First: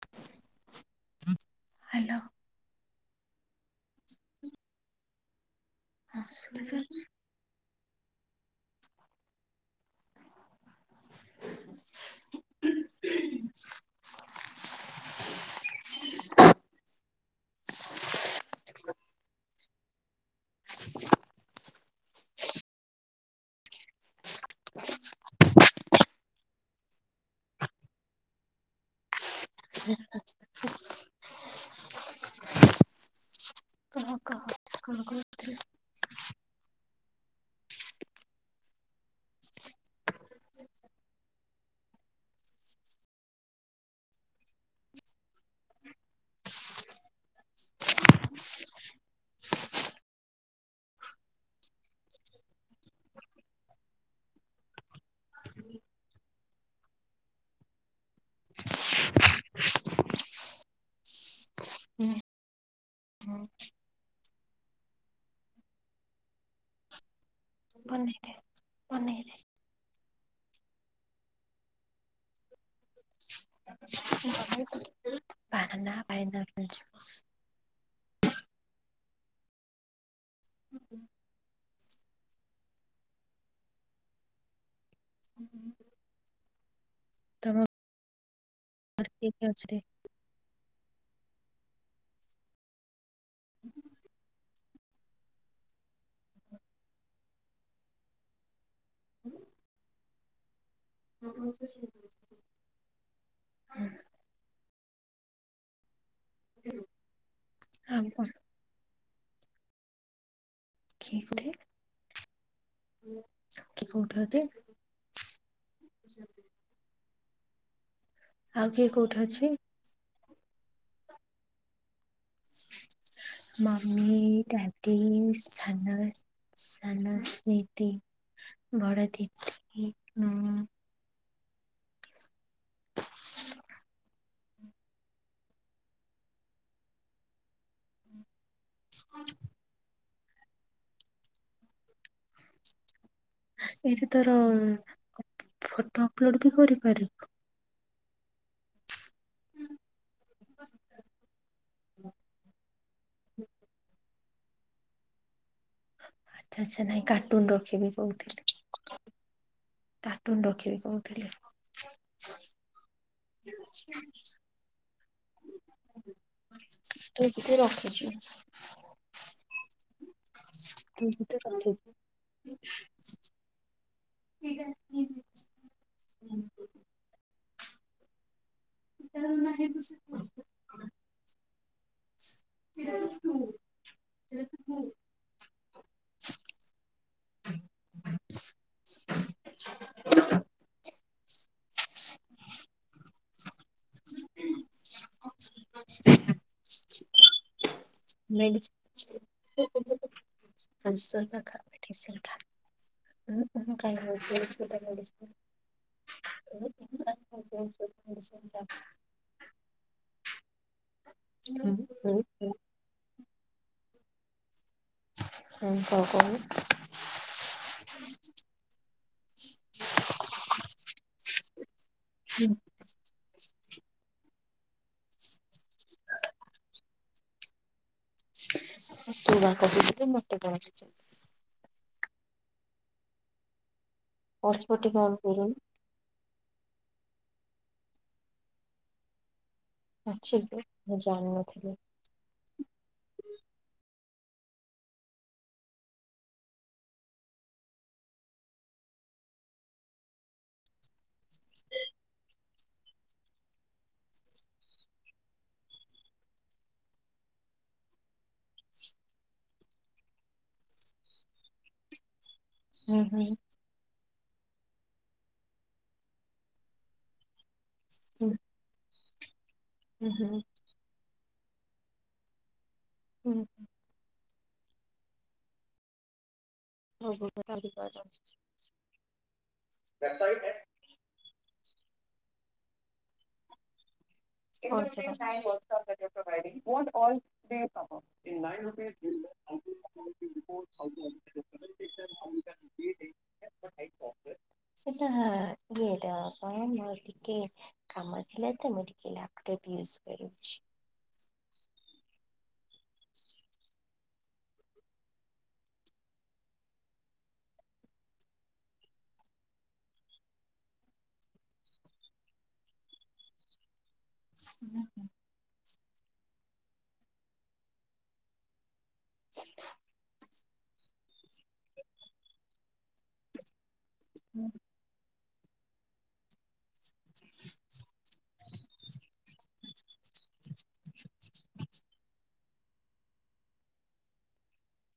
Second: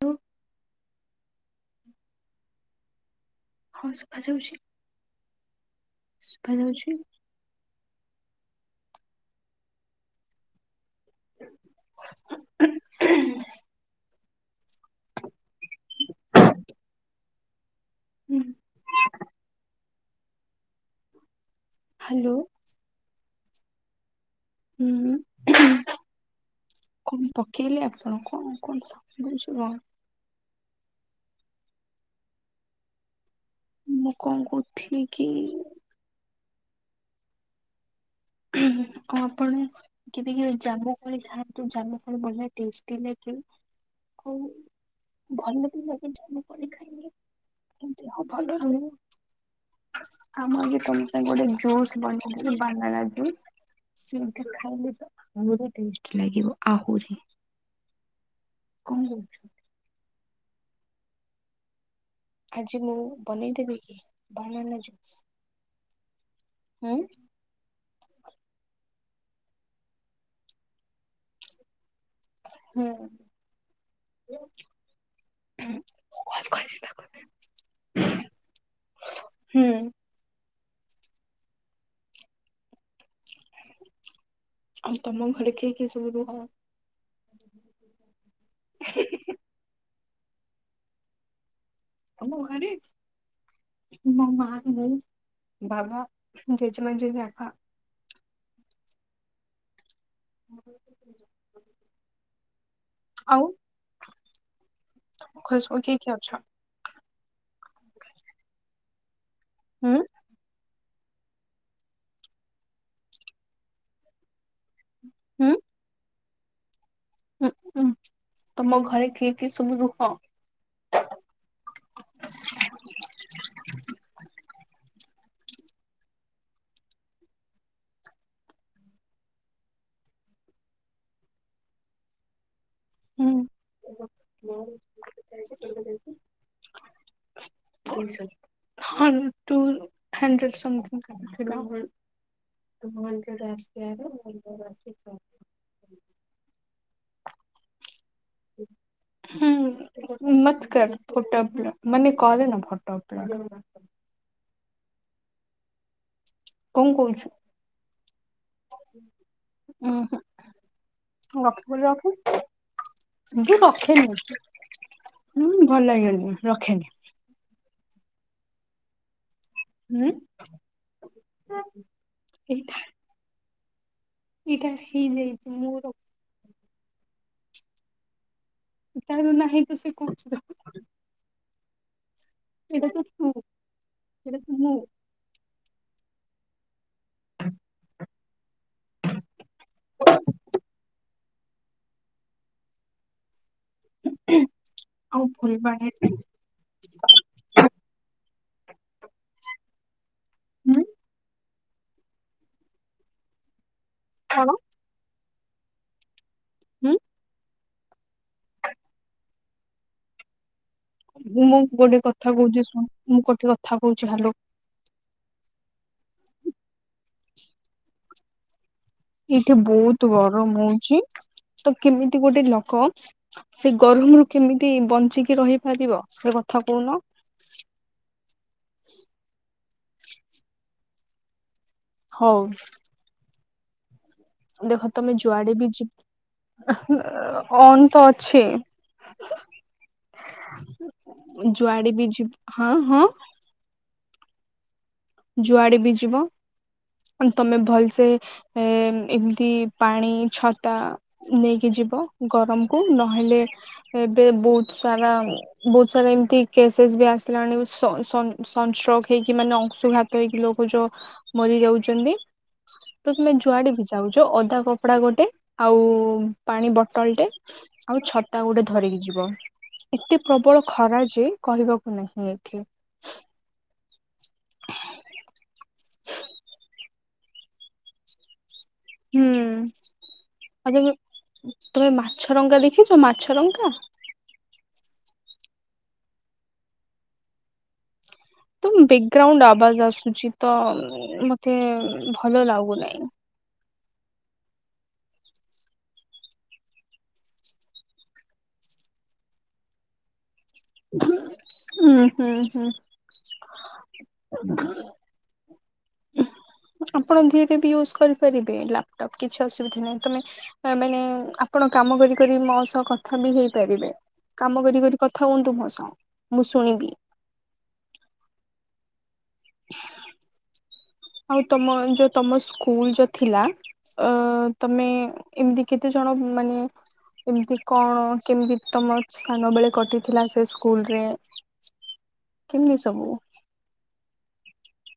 Hello hello ହଁ ଶୁଭାଯାଉଛି। ଆ ଶୁଭାଯାଉଛି ଶୁଭାଯାଉଚି? ଉଁ ଉଁ ଉଁ ସୁଁ ଶୁଁ ହୁଁ ହାଲୋ। ହୁଁ। କଣ ପକେଇଲେ ଆପଣ କଣ କଣ ସୁ [unintelligible] ହୁଁ [inaudible] କଣ କହୁଥି କି? ଆଉ କଣ ଆପଣ କେବେ କେବେ ଜାମୁକୋଳି ଖାଆନ୍ତୁ ଜାମୁ କୋଳି ବଡ଼ିଆ ଟେଷ୍ଟୀ ଲାଗେ ଆଉ ଭଲ ବି ଲାଗେ ଜାମୁ କୋଳି ଖାଇଲେ ଦେହ ଭଲ ରହିବ ଆମ [unintelligible] ତ ଗୋଟେ ଜୁସ୍ ବନେଇଥିଲୁ ବାବାନା ଜୁସ। [unintelligible] ସେମିତି ଖାଇଲେ ତ ଆହୁରି ଟେଷ୍ଟ୍ ଲାଗିବ ଆହୁରି। କଣ କହୁଛନ୍ତି? ଆଜି ମୁଁ ବନେଇ ଦେବି କି ବାନାନା ଜୁସ୍? ହୁଁ। ବନେଇ ଦେ ବନେଇଦେ। ହୁଁ। [inaudible] ବାବନା ପାଇନା କଲ୍ ଆପୁଲ୍ କରିଛି ତାକୁ ଜୁସ୍। ହୁଁ। [unintelligible] ଆଉ ତମ ଘରେ କିଏ କିଏ ସବୁ ରୁହ? ତମ କିଏ କିଏ ଅଛନ୍ତି? ଆମ ଘରେ? ମାମା। ହୁଁ ବାବା ଜେଜେ ମା ଜେ ବାପା। [inaudible] ଆଉ [unintelligible] [unintelligible] କିଏ ଅଛ? ଆଉ କଣ? ହୁଁ। [unintelligible] କି କୋଉଠି ହେବେ ହୁଁ। [inaudible] ଉଁ ଉଁ। ତମ ଘରେ କିଏ କିଏ ସବୁ ରୁହ? ଦାଦି ସାନ ସାନ ଦିଦି ବଡ ଦିଦି ମୁଁ ହୁଁ। ଥୋଇଛନ୍ତି। ହଁ ତୁ [unintelligible] ଏଇଠି ତୋର ଫଟୋ ଅପଲୋଡ ତୁ କରିପାରିବୁ। ହୁଁ ନମସ୍କାର ଫୋଟ ମାନେ କରିନ ଫୋଟ ଅପଲୋଡ଼? [inaudible] କଣ କହୁଛୁ [inaudible] ଉଁ ହୁଁ ରଖ ରଖୁ ରଖେନି ଭଲ ଲାଗେନି ରଖେନି। [inaudible] ହୁଁ। ଏଇଟା [unintelligible] ଏଇଟା ହେଇଯାଇଛି ମୁଁ ରଖ ତାର ନାହିଁ ପା ସେ କହୁଛୁ ଦେଖୁ ସେଟା ତୁ ମୁଁ ସେଟା ତୁ ମୁଁ। [inaudible] [inaudible] ଆଉ ଫୁଲବାଣୀ [inaudible] ମେଡ଼ିସିନ [unintelligible] ହୁଁ ଠିକ୍ ସେଇଟା ଉଁ ହୁଁ। କଣ [unintelligible] ହୁଁ [unintelligible] ସେଇଟା। ମୁଁ ଗୋଟେ କଥା କହୁଛି ଶୁଣୁ। ମୁଁ ଗୋଟେ କଥା କହୁଛି ହାଲୋ। ହୁଁ କଣ କହୁନୁ। [inaudible] ଏଇଠି ବହୁତ ଗରମ ହଉଛିି। ତୋ କେମିତି ଗୋଟେ ଲକ ସେ ଗରମ୍ ରୁ କେମିତି ବଞ୍ଚିକି ରହିପାରିବ ସେ କଥା କହୁନ। [unintelligible] ମୋତେ କ ହଉ। ଦେଖ ତମେ ଯୁଆଡେ ବି ଯି ଅ ଅନ୍ ତ ଅଛି। ଜୁଆଡ ବି ଯିବ୍ ହଁ ହଁ। ଯୁଆଡେ ବି ଯିବ ତମେ ଭଲସେ ଏ ଏମତି ପାଣି ଛତା ନେଇକି ଯିବ। ଗରମକୁ ନହେଲେ ଏବେ ବହୁତ ସାରା ବହୁତ ସାରା ଏମିତି କେସେସ୍ ବି ଆସିଲାଣି। ସଂ ସଂ ସଂଷ୍ଟ୍ରୋକ୍ ହେଇକି ମାନେ ଅଂଶୁଘାତ ତ ଇକ୍ ଲୋକ ଯୋ ମରି ଯାଉଚନ୍ତି। ତ ତୁମେ ଜୁଆଡ଼େ ବି ଯାଉ ଯୋଉ ଅଦା କପଡା ଗୋଟେ ଆଉ ପାଣି ବଟଲଟେ ଜୋ ଆଉ ଛତା ଗୋଟେ ଧରିକି ଜିବ। ଏତେ ପ୍ରବଳ ଖରା ଯେ କହିବାକୁ ନାହିଁ ଏଠି। ହୁଁ ହୁଁ। [unintelligible] ହୁଁ ଆ। ତମେ ମାଛରଙ୍କା ଦେଖିଛ ମାଛରଙ୍କା। [unintelligible] ତ ବ୍ୟାକଗ୍ରାଉଣ୍ଡ ଆବାଜ ଆସୁଛି ତ ମତେ ଭଲ ଲାଗୁନାହିଁ। ସେଟା ଇଏ ଟା କଣ ମୋର ଟିକେ କାମ ଥିଲା ତ ମୁ ଟିକେ। ଲେପଟୋପ ୟୁଜ କରୁଛି। ହୁଁ ହୁଁ ହୁଁ ଆପଣ ଧିରେ ବି ୟୁଜ କରିପାରିବେ ଲାପଟପ୍ କିଛି ଅସୁବିଧା ନାହିଁ ତମେ ମାନେ ଆପଣ କାମ କରିକ ମୋ ସହ କଥା ବି ହେଇପାରିବେ। କାମ କରି କରି କଥା। ମୁଁ ଶୁଣିବି। ଆଉ ତମ ଯୋଉ ତମ ସ୍କୁଲ ଯୋଉ ଥିଲା ଅ ତମେ। ଏମିତି କେତେ ଜଣ ମାନେ ଏମିତି କଣ କେମିତି ତମ ସ୍ାନ ବେଳେ କଟିଥିଲା ସେ ସ୍କୁଲ ରେ କେମିତି ସବୁ।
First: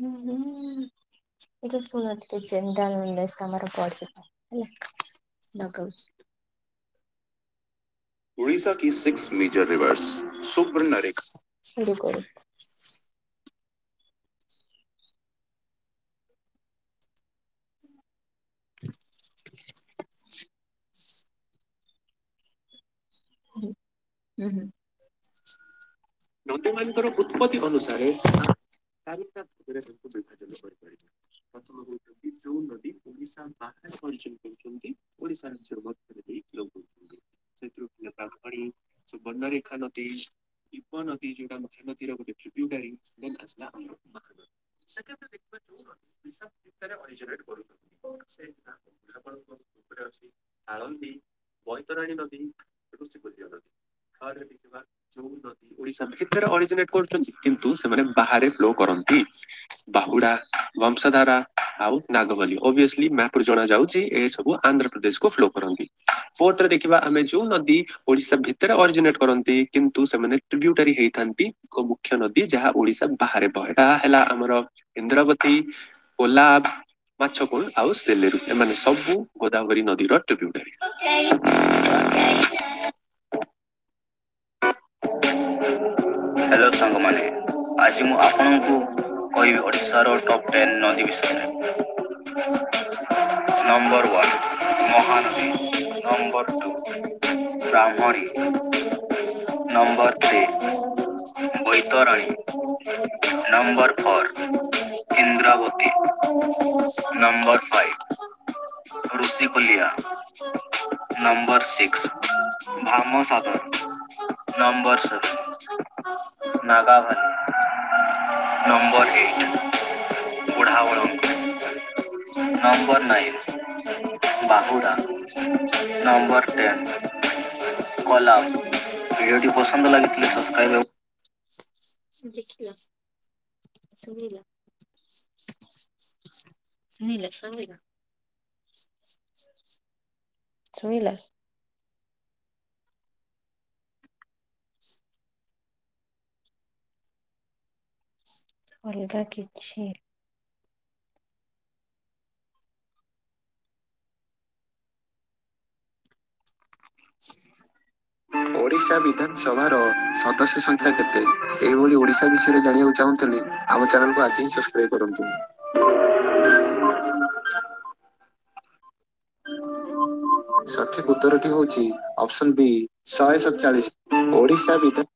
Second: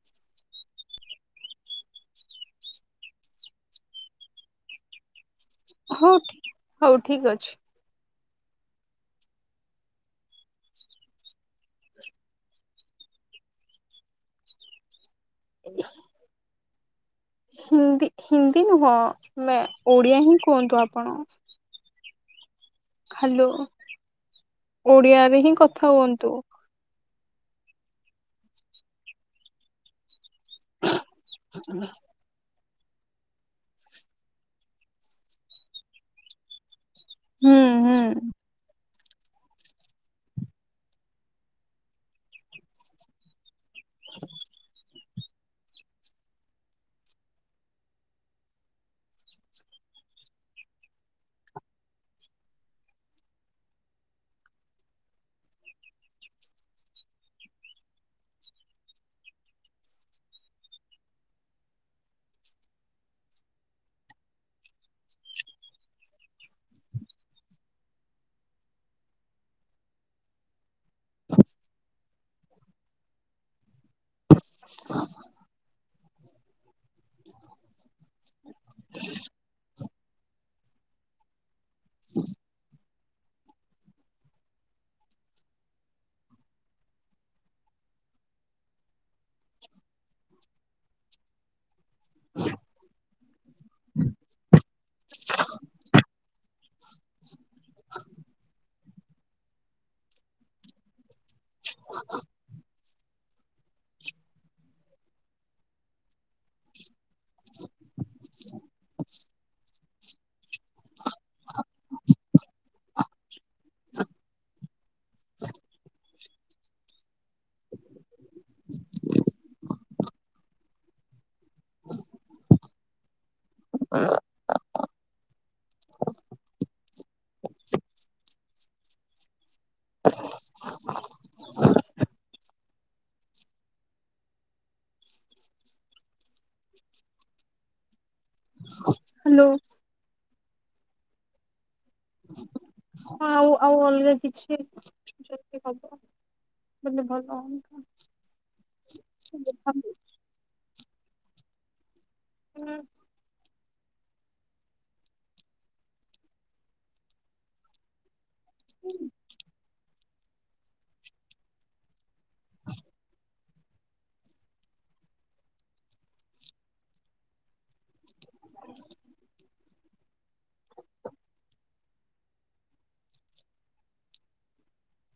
ହଁ ହଁ ଏଇଟା ଶୁଣିକ ଚନ୍ତାାମର ପ ହେଲା। ନ କରଉଛି। ହଉ ଠିକ ହଉ ଠିକ ଅଛି। ଉଡ଼ିଶା କି ସିକ୍ସ ମିଟର ରିୱର୍ସ ସୁପର୍ ନରେିକ। ଏ। ହିନ୍ଦୀ। ହିନ୍ଦୀ ହ ମ। ଓଡିଆ ହିଁ କୁହନ୍ତୁ ଆପଣ। ହ୍ୟାଲୋ ଓଡିଆରେ ହିଁ କଥା ହୁଅନ୍ତୁ। ର ଉତ୍ପତ୍ତି ଅନୁସାରୋର। ହ। ଓଡିଶା ପାଖରେ ପରିଚ କରୁଛନ୍ତି ଓଡିଶା ନିଜର ଲ। ହୁଁ। ହୁଁ ଯେଣି। ବନରେଖା ପ ଯଉଟା ମ ର। [inaudible] ସେିବାରେ ଅଳନ୍ଦୀ ବୈତରାଣୀ ନଦୀ। ଓଶାରେ କରୁଛନ୍ତି କିନ୍ତୁ ସେମାନେ ବାହାରେ ଫ୍ଲୋ କରନ୍ତି ବାହୁଡା ବଂଶଧାରା ଆଉ ନାଗବଲିସଲି ମପ ଜଣ ଯାଉଛି ଏ ସବୁ ଆନ୍ଧ୍ରପ୍ରଦେଶକୁୁ ଫ୍ଲୋ କରନ୍ତି ଫୋର୍ଥରେ ଦେଖିବା ଆମେ ଯୋଉୀ। ଓଡିଶା ଭିତରେ ଅଜିନେଟ କରନ୍ତି କିନ୍ତୁ ସେମାନେ ଟ୍ରିବ୍ୟୁଟାରୀ ହେଇଥାନ୍ତି ଏକ ମୁଖ୍ୟ ନଦୀ ଯାହା ଓଡିଶା ବାହାରେ ବହେ। ତା ହେଲା ଆମର ଇନ୍ଦ୍ରବତୀ। ଓଲା। ମାଛ କୋଣ ଆଉ ସେଲେରୁ ଏମାନେ ସବୁ ଗୋଦାବରୀ ନ। ଧ ଟପ। ହଁ। ହ। ହ୍ୟାଲୋ ସାଙ୍ଗମାନେ ଆଜି ମୁଁ ଆପଣଙ୍କୁ କହିବି ଓଡ଼ିଶାର ଟପ୍ ଟେନ୍ ନଦୀ ବିଷୟରେ। [inaudible] ନମ୍ବର ୱାନ୍ ମହାନଦୀ ନମ୍ବର ହଁ। Brahmani. Number three Baitarani. Number four Indravati number five Rushikulya number six Bhamsagar number seven Nagavali number eight Budhabalanga number nine ବାହୁ। Number ten Kalam. [unintelligible] [unintelligible] ହ୍ୟାଲୋ। ସୁଣିଲା। କଲରେ କିଛି ଯିବ ବଲେ ଭଲ ହେ। ଅଲଗା କିଛି। ହୁଁ। [inaudible] ଓଡ଼ିଶା ବିଧାନସଭାର ସଦସ୍ୟ ସଂଖ୍ୟା କେତେ ଏହିଭଳି ଓଡିଶା ବିଷୟରେ ଜାଣିବାକୁ ଚାହୁଁଥିଲ ଆମ ଚ୍ୟାନେଲକୁ ଆଜିହିଁ ସସ୍କ୍ରାଇବ୍ କରନ୍ତୁ। ସଠିକ ଉତ୍ତରଟି ହଉଛି ଅପସନ ବି ଶହେ ସତଚାଳିଶି ଓଡିଶା ଭିତରେ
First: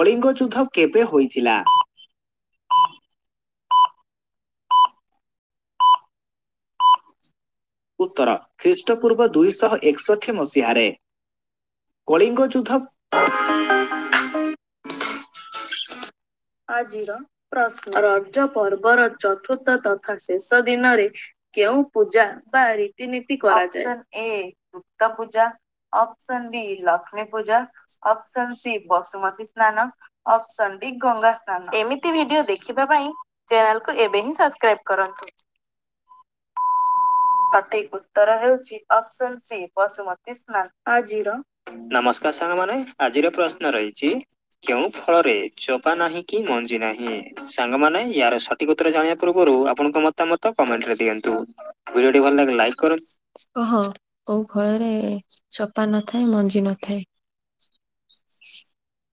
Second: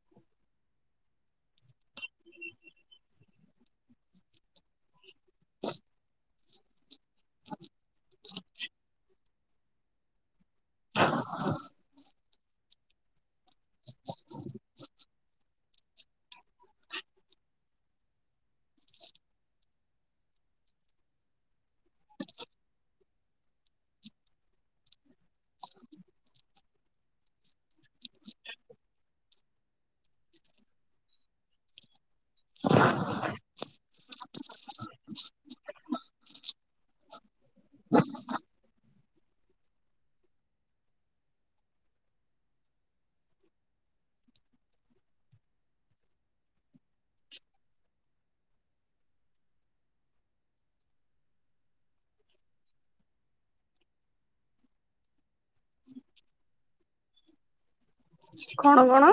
କଳିଙ୍ଗ ଯୁଦ୍ଧ କେବେ ହୋଇଥିଲା? ଉତ୍ତର ଖ୍ରୀଷ୍ଟ ପୂର୍ବ ଦୁଇଶହ ଏକଷଠି ମସିହାରେ କଳିଙ୍ଗ ଯୁଦ୍ଧ ଆଜିର ପ୍ରଶ୍ନ ରଜ ପର୍ବର ଚତୁର୍ଥ ତଥା ଶେଷ ଦିନରେ କେଉଁ ପୂଜା ବା ରୀତିନୀତି କରାଯାଏ ଅପସନ୍ଏ ଭୁକ୍ତ ପୂଜା option B Lakshmi Puja option C Basumati ସ୍ନାନ ଅପସନ ଡି ଗଙ୍ଗା ସ୍ନାନ ଏମିତି ଭିଡିଓ ଦେଖିବା ପାଇଁ ଚାନେଲ କୁ ଏବେ ହିଁ ସବସ୍କ୍ରାଏବ କରନ୍ତୁ ସଠିକ୍ ଉତ୍ତର ହେଉଛି ଅପସନ ସି ବସୁମତୀ ସ୍ନାନ ଆଜିର ନମସ୍କାର ସାଙ୍ଗମାନେ ଆଜିର ପ୍ରଶ୍ନ ରହିଛି କେଉଁ ଫଳରେ ଚୋପା ନାହିଁ କି ମଞ୍ଜି ନାହିଁ। ସାଙ୍ଗମାନେ ୟାର ସଠିକ ଉତ୍ତର ଜଣିବା ପୂର୍ବରୁ ଆପଣଙ୍କ ମତାମତ କମେଣ୍ଟରେ ଦିଅନ୍ତୁ ଭିଡ଼ିଓଟି ଭଲ ଲାଗିଲେ ଲାଇକ କରନ୍ତୁ ହଁ କଉ ଫଳରେ ଚୋପା ନ ଥାଏ କି ମଞ୍ଜି ନ ଥାଏ? କଣ କଣ।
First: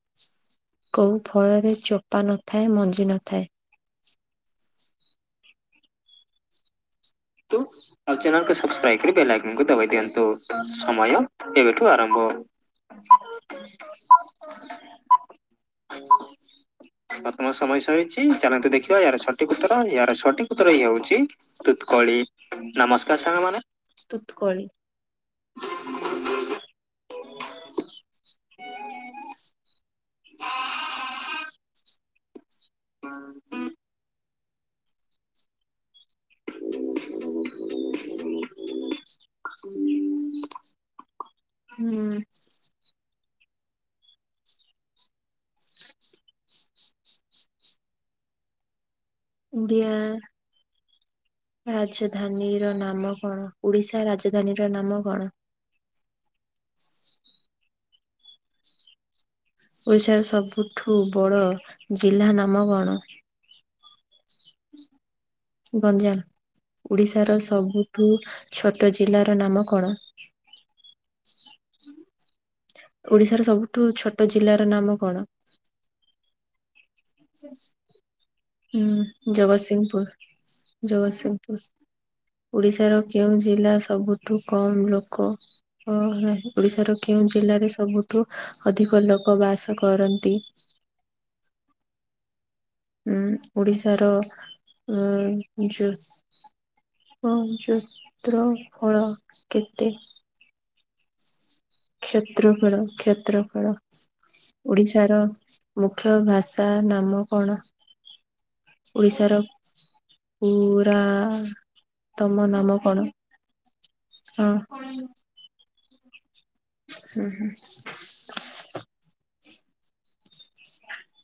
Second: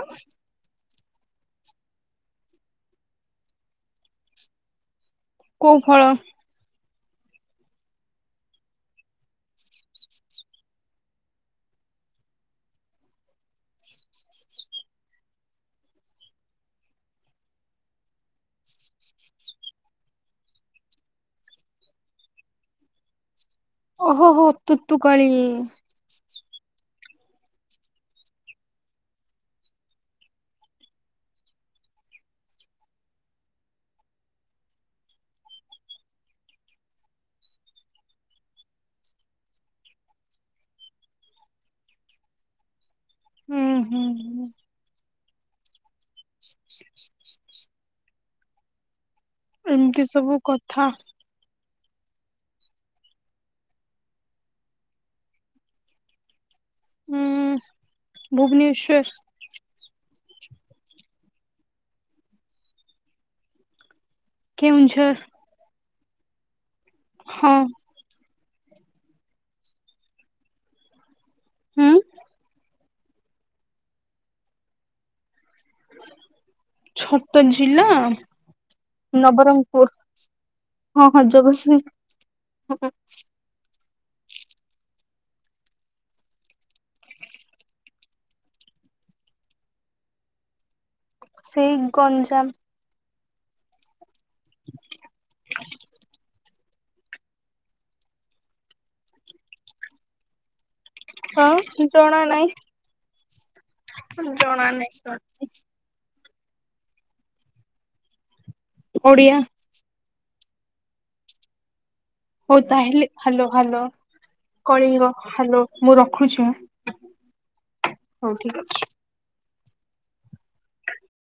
କୋଉଁ ଫଳରେ ଚୋପା ନଥାଏ ମଞ୍ଜି ନଥାଏ? କୋଉ ଫଳ? ନ୍ତୁ ଆଉ ଚାନେଲକୁ ସବସ୍କ୍ରାଇବ କରି ବେଲ ଆଇକନକୁ ଦବେଇ ଦିଅନ୍ତୁ ସମୟ ଏବେଠୁ ଆରମ୍ଭ ବର୍ତ୍ତମାନ ସମୟ ସରିଛି ଚାଲନ୍ତୁ ଦେଖିବା ଏହାର ସଠିକ ଉତ୍ତର। କଳି ନମସ୍କାର ସାଙ୍ଗ ମାନେ। ଓହୋହୋ ତୁ ତୁ କଳିି। [inaudible] [inaudible] [inaudible] ହୁଁ ହୁଁ ହୁଁ ଏମିତି ସବୁ କ ଥା ରାଜଧାନୀର ନାମ କଣ ଓଡିଶା ରାଜଧାନୀର ନାମ କଣ? ଉଁ ଭୁବନେଶ୍ୱର। ଓଡିଶାର ସବୁଠୁ ବଡ ଜିଲ୍ଲା ନାମ କଣ? କେଉଁଝର ଗଞ୍ଜାମ। ଓଡିଶାର ହଁ ସବୁଠୁ ଛୋଟ ଜିଲ୍ଲାର ନାମ କଣ? ହୁଁ? ଓଡିଶାର ସବୁଠୁ ଛୋଟ ଜିଲ୍ଲାର ନାମ କଣ? ଛୋଟ ଜିଲ୍ଲା ହଁ ନବରଙ୍ଗପୁର ଜଗତସିଂହପୁର ହଁ ହଁ ଜଗତସିଂହପୁର ଜଗତସିଂହ ଓଡିଶାର କେଉଁ ଜିଲ୍ଲା ସବୁଠୁ କମ୍ ଲୋକ ଓଡ଼ିଶାର କେଉଁ ଜିଲ୍ଲାରେ ସବୁଠୁ ଅଧିକ ଲୋକ ବାସ କରନ୍ତି? ସେଇ ଗଞ୍ଜାମ। ଉଁ ଓଡିଶାର ଉଁ ଯେ ଅଁ ଚତ୍ର ଫଳ କେତେ କଣ? କ୍ଷେତ୍ରଫଳ କ୍ଷେତ୍ରଫଳ ନାହିଁ ଜଣା ନାହିଁ ଓଡିଶାର ମୁ ଖ୍ୟ ଭାଷା ନାମ କଣ? ଓଡ଼ିଆ ଓଡ଼ିଶାାର ପୁରା ହଉ ତାହେଲେ ହାଲୋ ହାଲୋ କଳିଙ୍ଗ ହାଲୋ ମୁଁ ରଖୁଛି ହୁଁ ହଉ ଠିକ୍ ହୁଁ [inaudible]